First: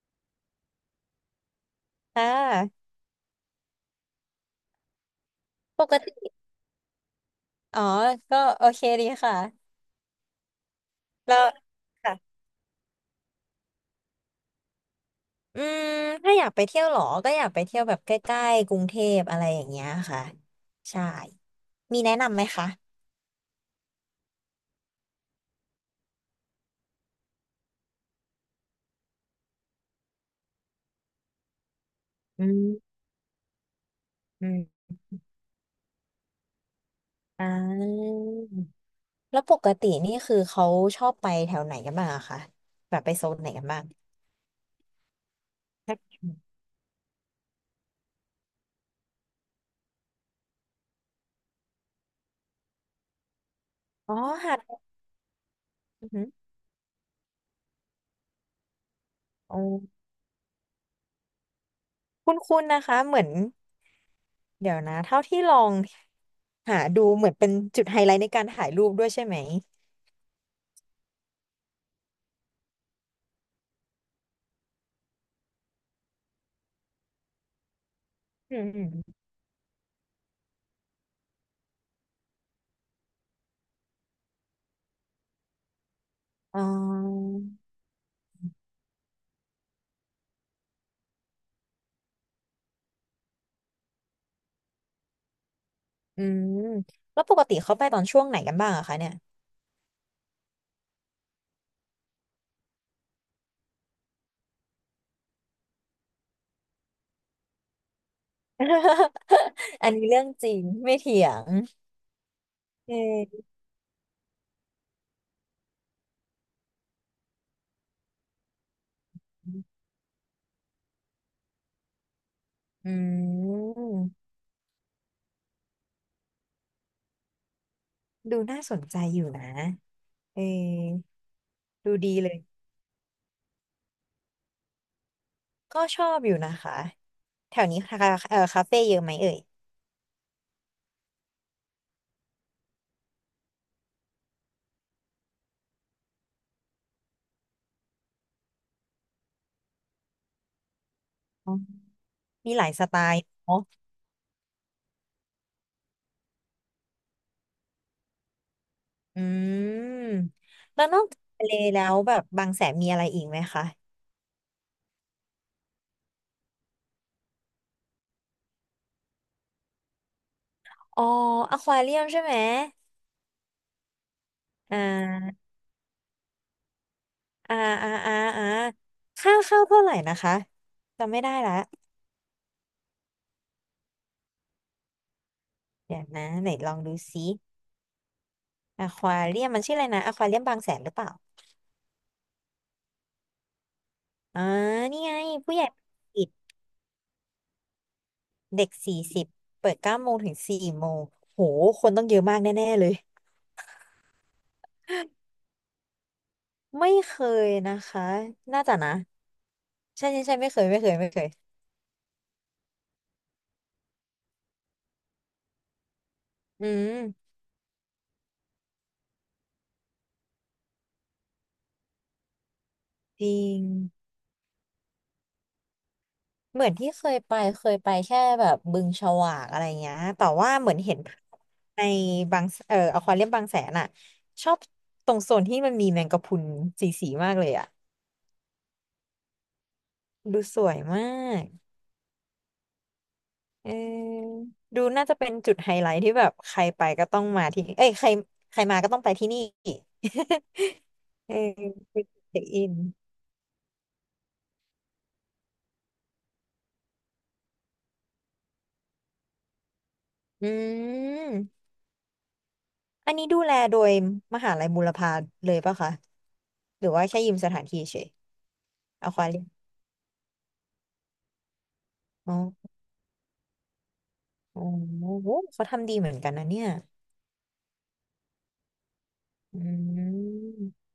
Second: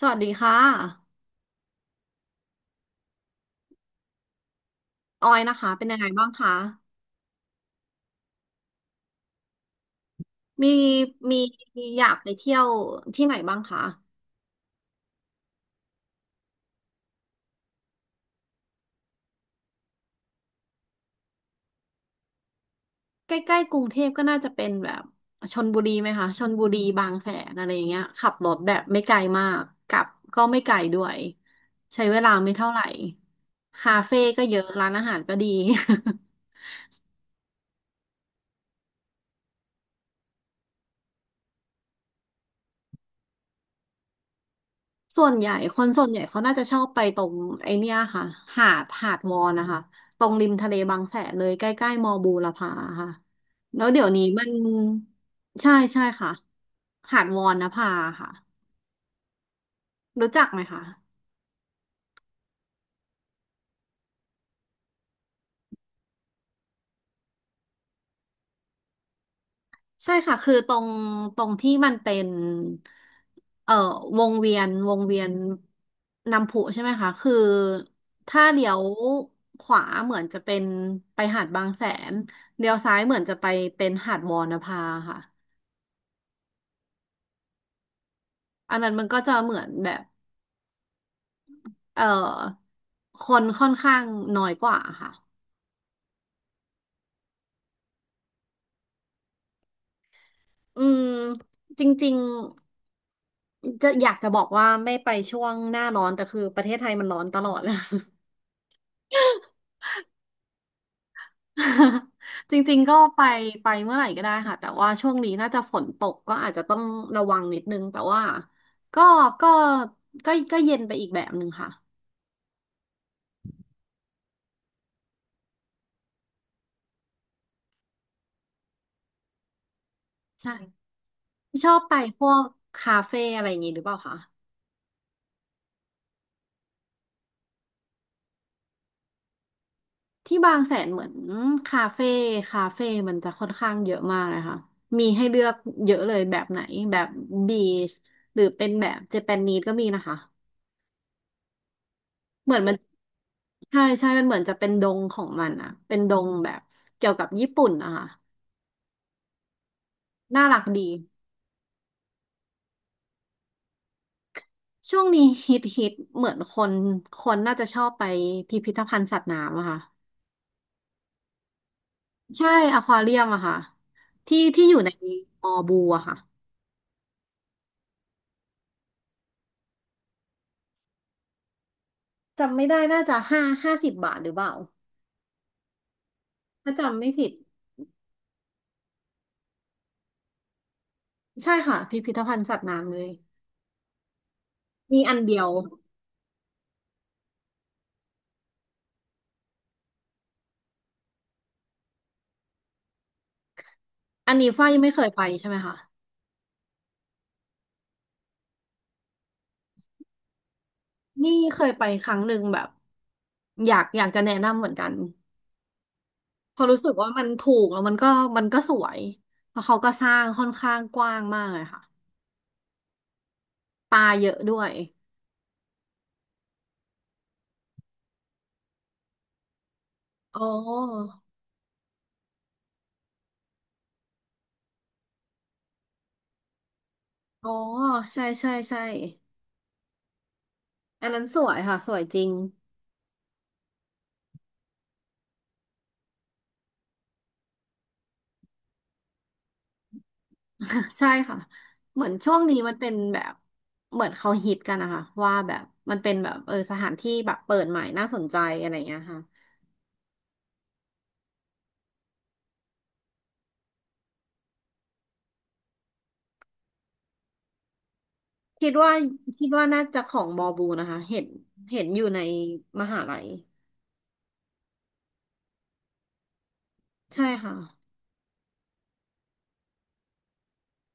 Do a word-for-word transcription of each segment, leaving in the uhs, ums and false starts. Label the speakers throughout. Speaker 1: สวัสดีค่ะ
Speaker 2: ค่ะ
Speaker 1: ออยนะคะ
Speaker 2: ป
Speaker 1: เป็นยังไง
Speaker 2: ก
Speaker 1: บ้าง
Speaker 2: ติ
Speaker 1: คะ
Speaker 2: อ๋อก็โอเคดีค่ะ
Speaker 1: มี
Speaker 2: แล้
Speaker 1: มี
Speaker 2: ว
Speaker 1: มีอยากไป
Speaker 2: ค่ะ
Speaker 1: เที่ยวที่ไหนบ้างคะ
Speaker 2: อืมถ้าอยากไปเที่ยวเหรอก็อยากไปเที่ยวแบบใกล้ๆกรุงเทพอะไรอย่างเงี้ยค่ะใช่มีแนะนำไหมคะ
Speaker 1: ใกล้ๆกรุงเทพก็น่าจะเป็นแบบชลบุรีไหมคะชลบุรีบางแสนอะไรอย่างเงี้ยขับรถแบบไม่ไกลมากกลับก็ไม่ไกลด้วยใช้เวลา
Speaker 2: อื
Speaker 1: ไม่เท่า
Speaker 2: ม
Speaker 1: ไหร่คาเฟ่ก็
Speaker 2: อื
Speaker 1: เยอะ
Speaker 2: ม
Speaker 1: ร้านอาหารก็ดี
Speaker 2: อ่าแล้วปกตินี่คือเขาชอบไปแถวไหนกันบ้างอะคะแบบไปโซนไหนกันบ้าง
Speaker 1: ส่วนใหญ่คน
Speaker 2: ถ้า
Speaker 1: ส่วนใหญ่เขาน่าจะชอบไปตรงไอเนี้ยค่ะ หาดหาดวอนนะคะตรงริมทะเลบางแสนเลยใกล้ๆมอบูรพาค่ะ แล้วเดี๋ยว
Speaker 2: อ๋อ
Speaker 1: นี้มัน
Speaker 2: หาด
Speaker 1: ใช่ใช่
Speaker 2: อือหือ
Speaker 1: ค่ะ หาดวอนนภาค่ะ
Speaker 2: อ๋อ
Speaker 1: รู้จักไหมคะ
Speaker 2: คุ้นๆนะคะเหมือนเดี๋ยวนะเท่าที่ลองหาดูเหมือนเป็นจุดไฮไลท์ในการถ่ายรูปด้วยใช่ไหม
Speaker 1: ใช่ค่ะคือตรงตรงที่มันเป็นเอ่อวงเวียนวงเวียนน้ำพุใช่ไหมคะคือถ้า
Speaker 2: อื
Speaker 1: เลี้ยว
Speaker 2: ม
Speaker 1: ขวาเหมือนจะเป็นไปหาดบางแสนเลี้ยวซ้ายเหมือนจะไปเป็นหาดวอนภาค่ะ
Speaker 2: อ๋า
Speaker 1: อันนั้นมันก็จะเหมือนแบบเอ่อคนค่อนข้างน้อยกว่าค่ะ
Speaker 2: อืมแล้วปกติเขาไปตอนช่วงไหนกันบ้างอะคะเนี่ย
Speaker 1: อืมจริงๆจะอยากจะบอกว่าไม่ไปช่วงหน้าร้อนแต่คือประเทศไทยมันร้อนตลอด
Speaker 2: อันนี้เรื่องจริงไม่เถียง
Speaker 1: จริงๆ
Speaker 2: เ
Speaker 1: ก็ไป
Speaker 2: ออ
Speaker 1: ไปเมื่อไหร่ก็ได้ค่ะแต่ว่าช่วงนี้น่าจะฝนตกก็อาจจะต้องระวังนิดนึงแต่ว่าก็ก็ก็ก็เย็นไปอีกแบบหนึ่งค่ะ
Speaker 2: อืมดูน่าสนใจอยู่นะเออ
Speaker 1: ใช่ชอบ
Speaker 2: ดู
Speaker 1: ไป
Speaker 2: ดี
Speaker 1: พ
Speaker 2: เล
Speaker 1: ว
Speaker 2: ย
Speaker 1: กคาเฟ่อะไรอย่างงี้หรือเปล่าคะ
Speaker 2: ก็ชอบอยู่นะคะแถวนี้คาเออคาเฟ่เยอะไหมเอ่ย
Speaker 1: ที่บางแสนเหมือนคาเฟ่คาเฟ่มันจะค่อนข้างเยอะมากเลยค่ะมีให้เลือกเยอะเลยแบบไหนแบบบีชหรือเป็นแบบเจแปนนีสก็มีนะคะ
Speaker 2: อ๋อ
Speaker 1: เห
Speaker 2: มี
Speaker 1: มือ
Speaker 2: ห
Speaker 1: น
Speaker 2: ลาย
Speaker 1: มัน
Speaker 2: สไตล์เนาะ
Speaker 1: ใช่ใช่มันเหมือนจะเป็นดงของมันอะเป็นดงแบบเกี่ยวกับญี่ปุ่นนะคะ
Speaker 2: อืม
Speaker 1: น่ารัก
Speaker 2: แล้ว
Speaker 1: ดี
Speaker 2: นอกจากทะเลแล้วแบบบางแสนมีอะไรอีกไหมคะ
Speaker 1: ช่วงนี้ฮิตฮิตเหมือนคนคนน่าจะชอบไปพิพิธภัณฑ์สัตว์น้ำอะค่ะ
Speaker 2: อ๋ออควาเรียมใช่ไหม
Speaker 1: ใช่อควาเรียมอะค่ะที่ที่อ
Speaker 2: อ่
Speaker 1: ยู่ใน
Speaker 2: า
Speaker 1: มอบูอะค่ะ
Speaker 2: อ่าอ่าอ่าอ่าค่าเข้าเท่าไหร่นะคะจำไม่ได้ละ
Speaker 1: จำไม่ได้น่าจะห้าห้าสิบบาทหรือเปล่า
Speaker 2: เดี๋ยวนะไหนล
Speaker 1: ถ้า
Speaker 2: องดู
Speaker 1: จำไม่
Speaker 2: ซิ
Speaker 1: ผิด
Speaker 2: อควาเรียมมันชื่ออะไรนะอควาเรียมบางแสนหรือเปล่า
Speaker 1: ใช่ค่ะพิพิธภัณฑ์สัตว์น้ำเลย
Speaker 2: อ่านี่
Speaker 1: มี
Speaker 2: ไง
Speaker 1: อันเดียว
Speaker 2: ผู้ใหญ่ปิดเด็กสี่สิบเปิดเก้าโมงถึงสี่โมงโหคนต้องเยอะมากแน่ๆเลย
Speaker 1: อันนี้ฝ้ายยังไม่เคยไปใช่ไหมคะ
Speaker 2: ไม่เคยนะคะน่าจะนะใช่ใช่ใช่ไม่เคยไม่เคยไม่เคย
Speaker 1: นี่เคยไปครั้งหนึ่งแบบอยากอยากจะแนะนำเหมือนกันเพอ
Speaker 2: อื
Speaker 1: ราะรู้สึกว่ามัน
Speaker 2: ม
Speaker 1: ถูกแล้วมันก็มันก็สวยเพราะเขาก็สร้างค่อนข้างกว้างมากเลยค่ะ
Speaker 2: จริง
Speaker 1: ปลาเยอะด้วย
Speaker 2: เหมือนที่เคยไปเคยไปแค่แบบบึงฉวากอะไรเงี้ย แต่
Speaker 1: อ๋
Speaker 2: ว่าเหมือนเห็น
Speaker 1: อ
Speaker 2: ภาพในบางเอ่ออควาเรียมบางแสนอ่ะชอบตรงโซนที่มันมีแมงกะพรุนสีสีมากเล
Speaker 1: อ๋อ
Speaker 2: ยอ่ะ
Speaker 1: ใช่ใช่ใช่
Speaker 2: ดูสวยมา
Speaker 1: อันนั้นส
Speaker 2: ก
Speaker 1: วยค่ะสวยจริง
Speaker 2: เออดูน่าจะเป็นจุดไฮไลท์ที่แบบใครไปก็ต้องมาที่เอ้ยใครใครมาก็ต้องไปที่นี่
Speaker 1: ใช่
Speaker 2: เอ
Speaker 1: ค่ะ
Speaker 2: อ
Speaker 1: เห
Speaker 2: เป็
Speaker 1: มื
Speaker 2: น
Speaker 1: อน
Speaker 2: จุด
Speaker 1: ช่ว
Speaker 2: เช็
Speaker 1: ง
Speaker 2: ค
Speaker 1: นี้
Speaker 2: อิ
Speaker 1: มั
Speaker 2: น
Speaker 1: นเป็นแบบเหมือนเขาฮิตกันนะคะว่าแบบมันเป็นแบบเออสถานที่แบบเปิดใหม่น่าสนใจอะไรอย่างเงี้ยค่ะ
Speaker 2: อืมอันนี้ดูแลโดยมหาลัยบูรพาเลยปะคะหรือว่าแค่ยืมสถานที่เฉย
Speaker 1: คิดว่า
Speaker 2: อควาเรีย
Speaker 1: คิดว่าน่าจะของมอบูนะคะเห็นเห็นอยู่ใน
Speaker 2: ม
Speaker 1: มหาลัย
Speaker 2: โอ้โหเขาทำดีเหมือนกันนะเนี่ย
Speaker 1: ใช่ค่ะ
Speaker 2: อืม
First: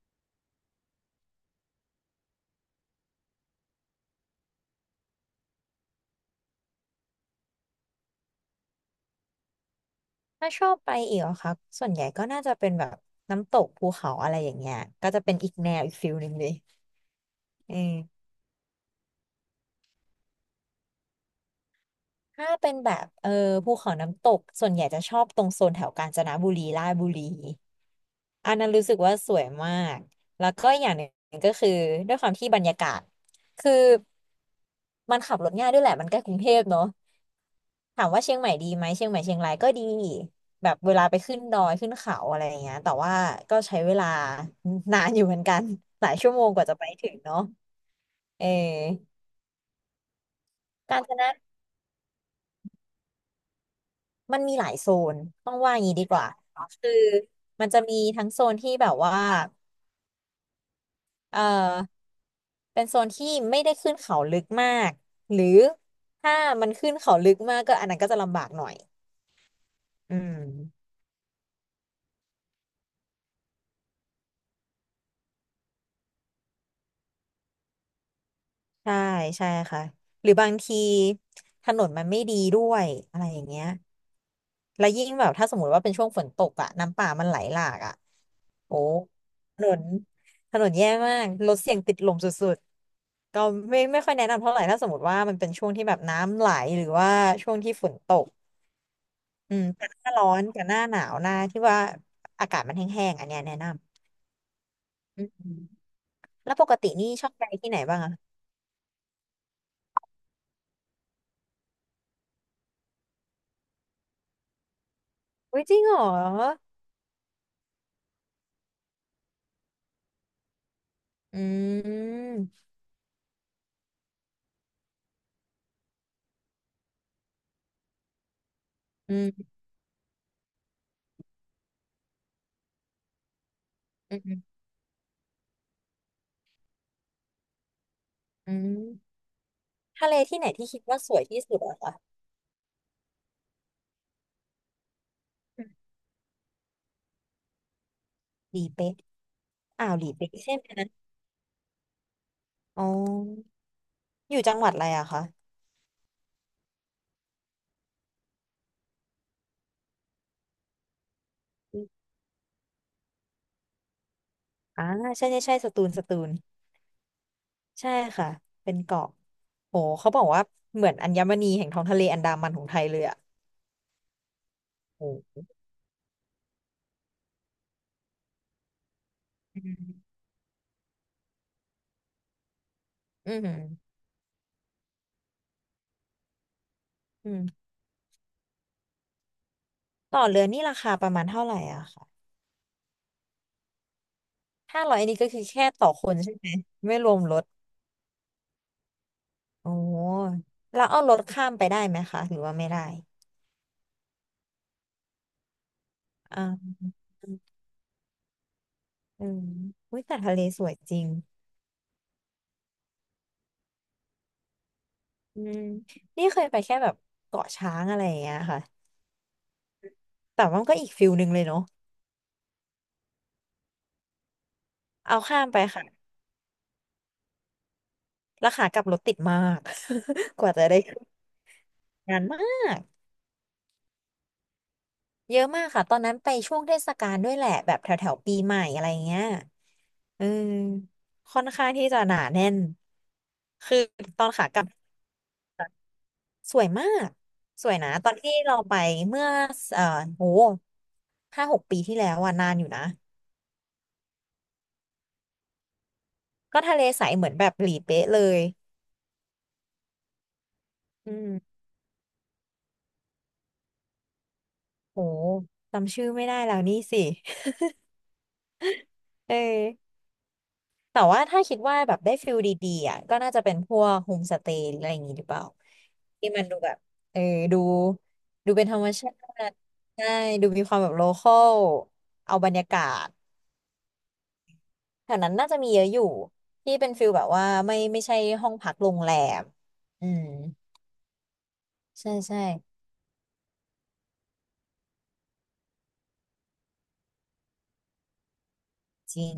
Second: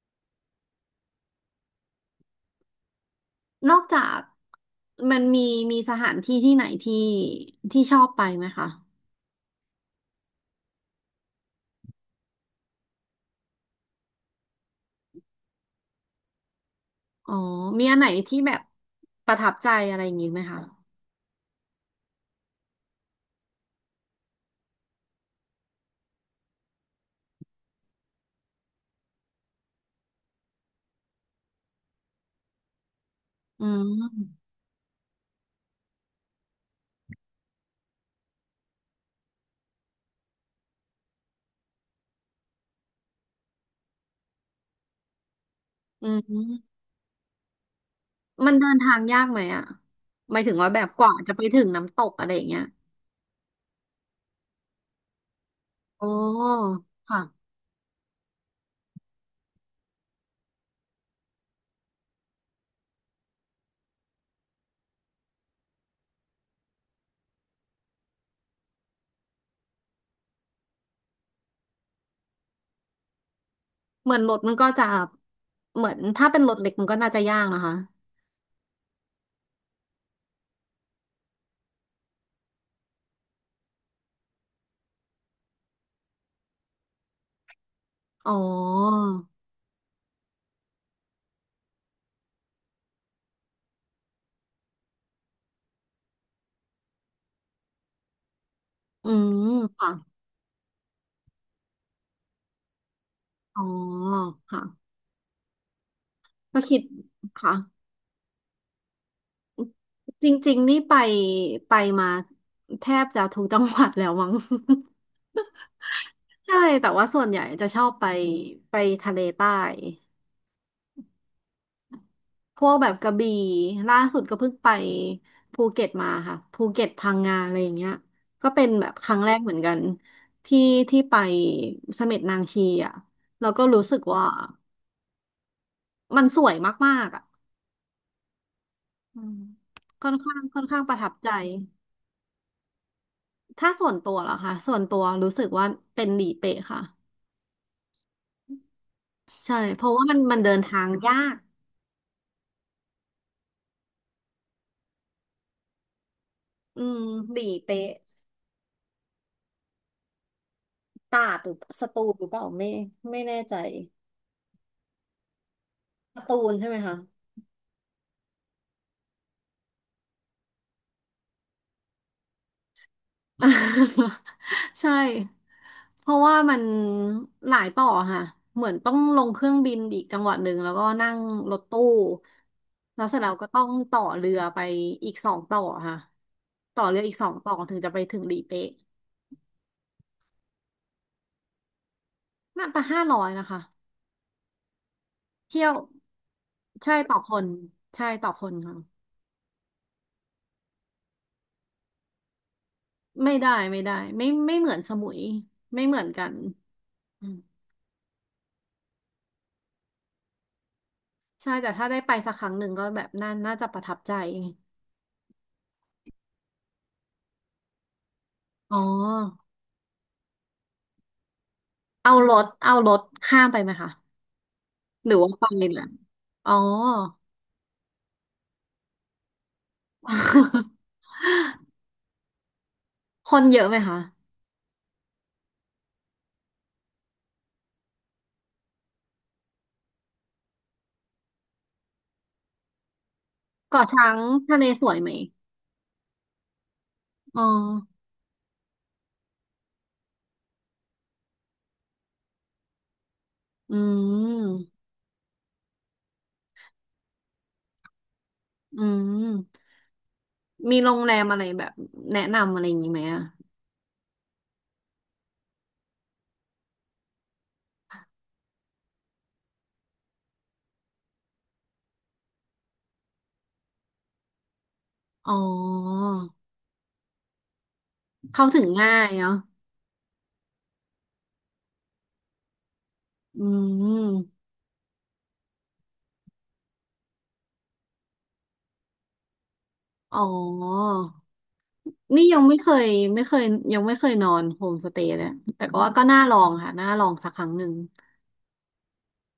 Speaker 1: นอกจากมันมีมีสถานที่ที่ไหนที่ที่ชอบไปไหมคะ
Speaker 2: ถ้าชอบไปอีกเหรอคะส่วนใหญ่ก็น่าจะเป็นแบบน้ำตกภูเขาอะไรอย่างเงี้ยก็จะเป็นอีกแนวอีกฟิลหนึ่งเลย
Speaker 1: อ๋อ
Speaker 2: เอ
Speaker 1: มีอันไหน
Speaker 2: อ
Speaker 1: ที่แบบประทับใจอะไรอย่างงี้ไหมคะ
Speaker 2: ถ้าเป็นแบบเออภูเขาน้ำตกส่วนใหญ่จะชอบตรงโซนแถวกาญจนบุรีราชบุรีอันนั้นรู้สึกว่าสวยมากแล้วก็อย่างหนึ่งก็คือด้วยความที่บรรยากาศ
Speaker 1: อื
Speaker 2: คือ
Speaker 1: ม
Speaker 2: มันขับรถง่ายด้วยแหละมันใกล้กรุงเทพเนอะ ถามว่าเชียงใหม่ดีไหมเชียงใหม่เชียงรายก็ดีแบบเวลาไปขึ้นดอยขึ้นเขาอะไรอย่างเงี้ยแต่ว่าก็ใช้เวลานานอยู่เหมือนกัน ห
Speaker 1: อื
Speaker 2: ลายชั่วโมงกว่าจะ
Speaker 1: ม
Speaker 2: ไปถึงเนาะเ
Speaker 1: มันเดินทาง
Speaker 2: ออ
Speaker 1: ยากไหมอ่ะหมายถึงว่าแบบ
Speaker 2: กา
Speaker 1: ก
Speaker 2: รจ
Speaker 1: ว่า
Speaker 2: นะ
Speaker 1: จะไปถึงน้ำตกอะไรอย่างเงี้ย
Speaker 2: มันมีหลายโซนต้องว่าอย่างนี้ดี
Speaker 1: โอ้
Speaker 2: กว่าคือ
Speaker 1: ค่ะ
Speaker 2: มันจะมีทั้งโซนที่แบบว่าเออเป็นโซนที่ไม่ได้ขึ้นเขาลึกมากหรือถ้ามันขึ้นเขาลึกมากก็อันนั้นก็จะลำบากหน่อยอืม
Speaker 1: เหมือนรถมันก็จะเหมือนถ้าเป็นรถเล็กมันก็น่าจะยากนะคะ
Speaker 2: ใช่ใช่ค่ะหรือบางทีถนนมันไม่ดีด้วยอะไรอย่างเงี้ยแล้วยิ่งแบบถ้าสมมติว่าเป็นช่วงฝนตกอะน้ำป่ามันไหลหลากอะ
Speaker 1: อ๋อ
Speaker 2: โอ้ถนนถนนแย่มากรถเสี่ยงติดลมสุดๆก็ไม่ไม่ค่อยแนะนำเท่าไหร่ถ้าสมมติว่ามันเป็นช่วงที่แบบน้ำไหลหรือว่าช่วงที่ฝนตก
Speaker 1: อืม
Speaker 2: อืมแต่
Speaker 1: ค่ะ
Speaker 2: หน้าร้อนกับหน้าหนาวหน้าที่ว่าอากาศมันแห้งๆอันเนี้ยแนะ
Speaker 1: อ๋อ
Speaker 2: น
Speaker 1: ค่ะ
Speaker 2: ำอืมแล้ว
Speaker 1: ก็
Speaker 2: ปก
Speaker 1: คิด
Speaker 2: ตินี่ชอบไป
Speaker 1: ค่ะ
Speaker 2: ที่ไหนบ้างอะ
Speaker 1: จริงๆนี่ไปไปมาแทบจะทุกจังหวัดแล้วมั้ง
Speaker 2: อุ้ยจริงเหรอ
Speaker 1: ใช่แต่ว่าส่วนใหญ่จะชอบไปไปทะเลใต้
Speaker 2: อื
Speaker 1: พ
Speaker 2: ม
Speaker 1: วกแบบกระบี่ล่าสุดก็เพิ่งไปภูเก็ตมาค่ะภูเก็ตพังงาอะไรอย่างเงี้ยก็เป็นแบบครั้ง
Speaker 2: อื
Speaker 1: แรกเห
Speaker 2: ม
Speaker 1: มือนกันที่ที่ไปเสม็ดนางชีอ่ะแล้วก็รู้สึก
Speaker 2: อื
Speaker 1: ว่า
Speaker 2: ม
Speaker 1: มันสวยมากๆอ่ะ
Speaker 2: อืม
Speaker 1: อืมค่
Speaker 2: ทะ
Speaker 1: อ
Speaker 2: เล
Speaker 1: นข้า
Speaker 2: ที่
Speaker 1: ง
Speaker 2: ไหน
Speaker 1: ค่อน
Speaker 2: ที่
Speaker 1: ข้า
Speaker 2: คิด
Speaker 1: งป
Speaker 2: ว่า
Speaker 1: ระทั
Speaker 2: ส
Speaker 1: บ
Speaker 2: วย
Speaker 1: ใจ
Speaker 2: ที่สุดอะคะ
Speaker 1: ถ้าส่วนตัวเหรอคะส่วนตัวรู้สึกว่าเป็นหลีเป๊ะค่ะ
Speaker 2: หลีเป๊ะ
Speaker 1: ใช่เพ
Speaker 2: อ่า
Speaker 1: ราะ
Speaker 2: วห
Speaker 1: ว่า
Speaker 2: ลี
Speaker 1: มัน
Speaker 2: เป๊ะ
Speaker 1: มันเดิ
Speaker 2: ใช่
Speaker 1: น
Speaker 2: ไห
Speaker 1: ทา
Speaker 2: ม
Speaker 1: งยาก
Speaker 2: อ๋ออยู่จังหวัดอะไรอะคะ
Speaker 1: อืมหลีเป๊ะตราดหรือสตูลหรือเปล่าไม่ไม่แน่ใจ
Speaker 2: อ่าใช่ใช่ใช่สตูลสตู
Speaker 1: ส
Speaker 2: ล
Speaker 1: ตูลใช่ไหมคะ
Speaker 2: ใช่ค่ะเป็นเกาะโหเขาบอกว่าเหมือนอัญมณีแห่งท้องทะเลอันดามันของไทยเลยอะ
Speaker 1: ใช่
Speaker 2: โห
Speaker 1: เพราะว่ามันหลายต่อค่ะเหมือนต้องลงเครื่อง
Speaker 2: อื
Speaker 1: บินอีก
Speaker 2: ม
Speaker 1: จังหวัดหนึ่งแล้วก็นั่งรถตู้แล้วเสร็จแล้
Speaker 2: อื
Speaker 1: วก็ต้อง
Speaker 2: ม
Speaker 1: ต่อเรือไปอีกสองต่อค่ะต่อเรืออีกสอ
Speaker 2: อื
Speaker 1: งต่อ
Speaker 2: ม
Speaker 1: ถึงจะไปถึงหลีเป๊ะ
Speaker 2: ต่อเรือนี่ราคาประมาณเท่าไหร่อะค่ะ
Speaker 1: น่าจะห้าร้อยนะคะ
Speaker 2: ห้าร้อยอันนี้ก็คือ
Speaker 1: เที่
Speaker 2: แค่
Speaker 1: ยว
Speaker 2: ต่อคนใช่ไหม
Speaker 1: ใช่
Speaker 2: ไม่ร
Speaker 1: ต่อ
Speaker 2: วม
Speaker 1: ค
Speaker 2: รถ
Speaker 1: นใช่ต่อคนค่ะ
Speaker 2: โอ้แล้วเอารถข้ามไปได้ไหมคะหรือว่าไม่ได้
Speaker 1: ไม่ได้ไม่ได้ไม่ไม่เหมือนสมุยไม่เหมือนกัน
Speaker 2: อ่า
Speaker 1: อืม
Speaker 2: อืมอุ้ยแต่ทะเลสวยจริง
Speaker 1: ใช่แต่ถ้าได้ไปสักครั้งหนึ่งก็แบบน่าน่าจะประทับใจ
Speaker 2: อืม นี่เคยไปแค่แบบเกาะช้างอะไรอย่างเงี้ยค่ะ
Speaker 1: อ๋อ
Speaker 2: แต่ว่ามันก็อีกฟิลหนึ่งเลยเนาะ
Speaker 1: เอารถเอารถข้ามไปไหมคะหรื
Speaker 2: เอา
Speaker 1: อว่า
Speaker 2: ข้า
Speaker 1: ไป
Speaker 2: มไป
Speaker 1: เลย
Speaker 2: ค่ะ
Speaker 1: นะอ๋อ
Speaker 2: แล้วขากลับรถติดมาก กว่าจะ ได้ขึ้นนานมาก
Speaker 1: คนเยอะไหมคะ
Speaker 2: เยอะมากค่ะ ตอนนั้นไปช่วงเทศกาลด้วยแหละ แบบแถวแถวปีใหม่อะไรเงี้ยเออค่อนข้างที่จะหนาแน่น คือ
Speaker 1: เกาะช้าง
Speaker 2: ตอนขา
Speaker 1: ทะ
Speaker 2: กลั
Speaker 1: เล
Speaker 2: บ
Speaker 1: สวยไหม
Speaker 2: สวยมาก
Speaker 1: อ๋อ
Speaker 2: สวยนะตอนที่เราไปเมื่อเอ่อโหห้าหกปีที่แล้วอะนานอยู่นะ
Speaker 1: อืม
Speaker 2: ก็ทะเลใสเหมือนแบบหลีเป๊ะเลย
Speaker 1: อืมมีโรงแร
Speaker 2: อื
Speaker 1: มอะไร
Speaker 2: ม
Speaker 1: แบบแนะนำอะไรอย่างนี้ไหมอะ
Speaker 2: โหจำชื่อไม่ได้แล้วนี่สิ เออแต่ว่าถ้าคิดว่าแบบได้ฟิลดีๆอ่ะก็น่าจะเป็นพวกโฮมสเตย์อะไรอย่างงี้หรือ
Speaker 1: อ๋อ
Speaker 2: เปล่า ที่มันดูแบบเออดู
Speaker 1: เข้า
Speaker 2: ดู
Speaker 1: ถึ
Speaker 2: เป็น
Speaker 1: ง
Speaker 2: ธรรม
Speaker 1: ง่าย
Speaker 2: ชาต
Speaker 1: เนาะ
Speaker 2: ิใช่ ดูมีความแบบโลคอลเอาบรรยากาศ
Speaker 1: อืม
Speaker 2: แถวนั้นน่าจะมีเยอะอยู่ ที่เป็นฟิลแบบว่าไม่ไม่ใช่ห้องพักโรงแรมอื
Speaker 1: อ๋อ
Speaker 2: มใช่
Speaker 1: นี่ยั
Speaker 2: ใช่
Speaker 1: งไม่เคยไม่เคยยังไม่เคยนอนโฮมสเตย์เลยแต่ก็ว่าก็น่าลองค่ะน่าลองสักครั้งหนึ่ง
Speaker 2: จริง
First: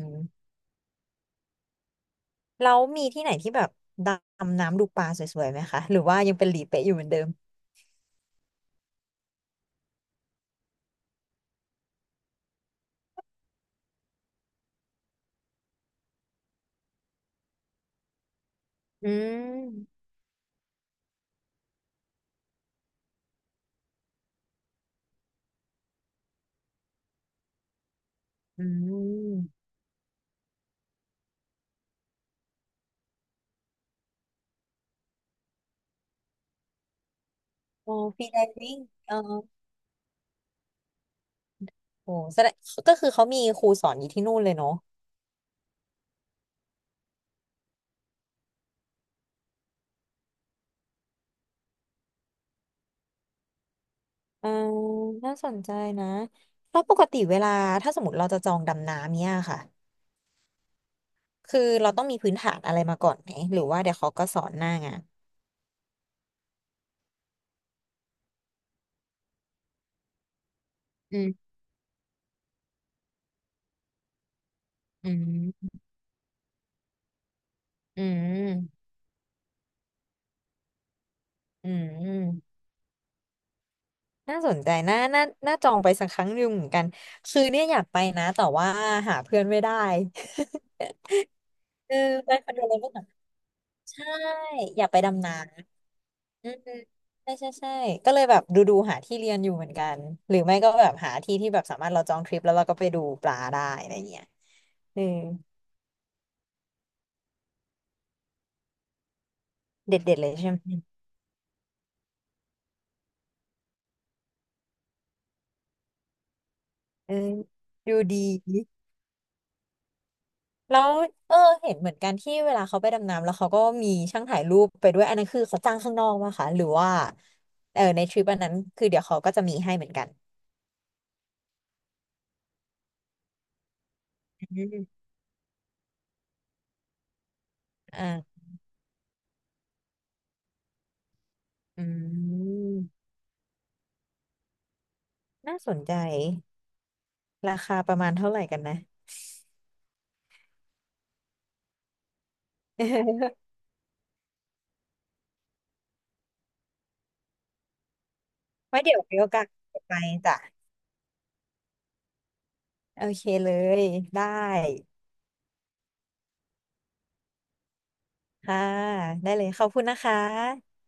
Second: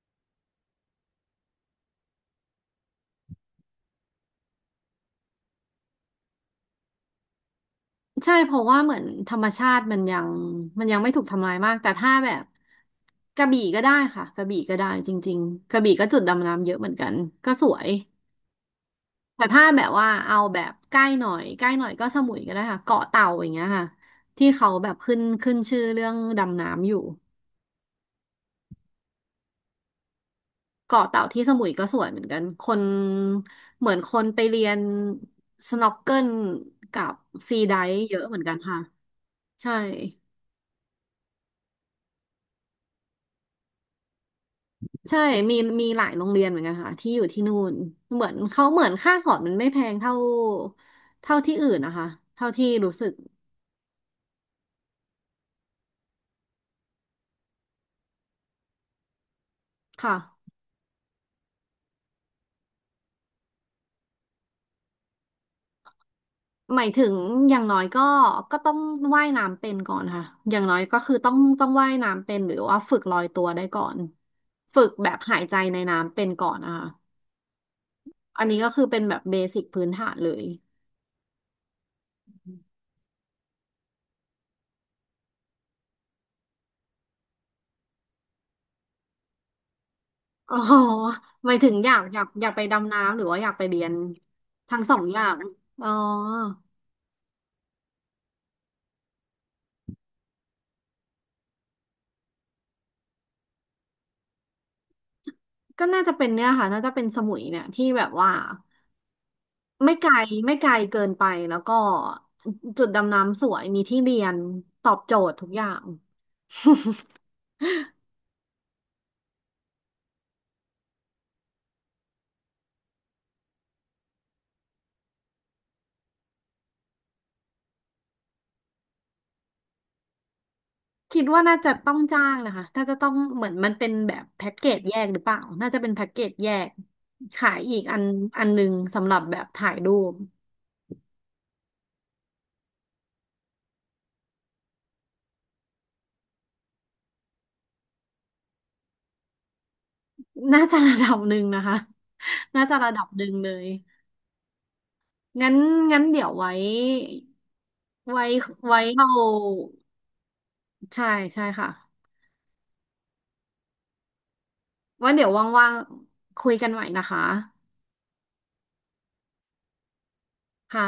Speaker 2: แล้วมีที่ไหนที่แบบดำน้ำดูปลาสวยๆไหมคะหรือว่ายังเป็นหลีเป๊ะอยู่เหมือนเดิม
Speaker 1: ใช่เพราะว่าเหมือนธรรมชาติมันยังมันยังไม่ถูกทำลายมากแต่ถ้าแบบกระบี่ก็ได้ค่ะกระบี่ก็ได้จริงๆกระบี่ก็จุดดำน้ำเยอะเหมือนกันก็สวย
Speaker 2: อื
Speaker 1: แต่ถ้าแบบ
Speaker 2: ม
Speaker 1: ว่าเอาแบบใกล้หน่อยใกล้หน่อยก็สมุยก็ได้ค่ะเกาะเต่าอย่างเงี้ยค่ะที่เขาแบบขึ้นขึ้นชื่อเรื่องดำน้ำอยู่
Speaker 2: อืม
Speaker 1: เกาะเต่าที่สมุยก็สวยเหมือนกันคนเหมือนคนไปเรียนสน็อกเกิลกับฟรีได
Speaker 2: โอ้
Speaker 1: ฟ์เย
Speaker 2: ฟ
Speaker 1: อะ
Speaker 2: รี
Speaker 1: เห
Speaker 2: ได
Speaker 1: มือนกัน
Speaker 2: วิ่
Speaker 1: ค่ะ
Speaker 2: งเออ
Speaker 1: ใช่
Speaker 2: โอ้แสดงก็คือเขามีครูสอนอยู่ที่นู่นเลยเนาะ
Speaker 1: ใช่มีมีหลายโรงเรียนเหมือนกันค่ะที่อยู่ที่นู่นเหมือนเขาเหมือนค่าสอนมันไม่แพงเท่าเท่าที่อื่นนะคะเท่าที่รู้สึก
Speaker 2: อ่าน่าสนใจนะแล้วปกติเวลาถ้าสมมติเราจะจองดำน้ำเนี่ยค่ะ
Speaker 1: ค่ะ
Speaker 2: คือเราต้องมีพื้นฐานอะไรมาก่อนไหมหรือว่าเดี๋ยวเขาก็สอนหน้างาน
Speaker 1: หมายถึงอย่างน้อยก็ก็ต้องว่ายน้ำเป็นก่อนค่ะอย่างน้อยก็คือ
Speaker 2: อื
Speaker 1: ต้
Speaker 2: ม
Speaker 1: องต้องว่ายน้ำเป็นหรือว่าฝึกลอยตัวได้ก่อนฝึกแบ
Speaker 2: อื
Speaker 1: บหายใจ
Speaker 2: ม
Speaker 1: ในน้ำเป็นก่อนนะคะ
Speaker 2: อื
Speaker 1: อันนี้ก็คื
Speaker 2: ม
Speaker 1: อเป็นแบบเบสิกพื้นฐานเลย
Speaker 2: อืม น่าสนใจน่าน่าน่าจองไปสักครั้งหนึ่งเหมือนกันคือเนี่ยอยากไปนะแต่ว่าหาเพื่อนไม่ได้
Speaker 1: อ๋อหมายถึง อ
Speaker 2: เอ
Speaker 1: ยา
Speaker 2: อ
Speaker 1: กอยาก
Speaker 2: ไป
Speaker 1: อ
Speaker 2: ค
Speaker 1: ยา
Speaker 2: อ
Speaker 1: ก
Speaker 2: น
Speaker 1: ไป
Speaker 2: โดเลยก็
Speaker 1: ดำ
Speaker 2: แบบ
Speaker 1: น้ำหรือว่าอยากไปเรียน
Speaker 2: ใช่
Speaker 1: ทั้
Speaker 2: อ
Speaker 1: ง
Speaker 2: ยาก
Speaker 1: สอ
Speaker 2: ไป
Speaker 1: งอย่า
Speaker 2: ดำน้
Speaker 1: งอ๋อ
Speaker 2: ำอืมใช่ใช่ใช่ก็เลยแบบดูดูหาที่เรียนอยู่เหมือนกันหรือไม่ก็แบบหาที่ที่แบบสามารถเราจองทริปแล้วเราก็ไปดูปลาได้อะไรเงี้ยเออ
Speaker 1: ก็น่าจะเป็นเนี่ยค่ะน่าจะเป็นสมุยเนี่ยที่แบบว่าไม่
Speaker 2: เด็ด
Speaker 1: ไกล
Speaker 2: เด็ดเลยใช่
Speaker 1: ไม่
Speaker 2: ไหม
Speaker 1: ไกลเกินไปแล้วก็จุดดำน้ำสวยมีที่เรียนตอบโจทย์ทุกอย่าง
Speaker 2: เออดู ดี แล้วเออเห็นเหมือนกันที่เวลาเขาไปดำน้ำแล้วเขาก็มีช่างถ่ายรูปไปด้วยอันนั้นคือเขาจ้างข้างนอกมาค่ะหรือว่าเออในทริปอันนั้นคือเดี๋ยวเขาก็จะมีให้เหมือนกัน
Speaker 1: คิดว่าน่าจะต้องจ้างนะคะน่าจะต้องเหมือนมันเป็นแบบ
Speaker 2: อื
Speaker 1: แพ็กเกจแย
Speaker 2: ม
Speaker 1: กหรือเปล่าน่าจะเป็นแพ็กเกจแยกขายอีกอั
Speaker 2: อ่
Speaker 1: น
Speaker 2: า
Speaker 1: อันหนึ่งสำหรับแบบถ่ายรูป
Speaker 2: อืมน่าสนใจราคาประมาณเท่าไหร่กันนะ
Speaker 1: น่าจะระดับหนึ่งนะคะ น่าจะระดับหนึ่งเล ยงั้นงั้นเดี๋ยวไว้ไว้
Speaker 2: ไว้
Speaker 1: ไว้
Speaker 2: เดี๋ยว
Speaker 1: เรา
Speaker 2: มีโอกาสไปจ้ะ
Speaker 1: ใช่ใช่ค่ะ
Speaker 2: โอเคเลยได้
Speaker 1: ว่าเดี๋ยวว่างๆคุยกันใหม่นะคะ
Speaker 2: ค่ะได้เลยขอบคุณนะคะ
Speaker 1: ค่ะ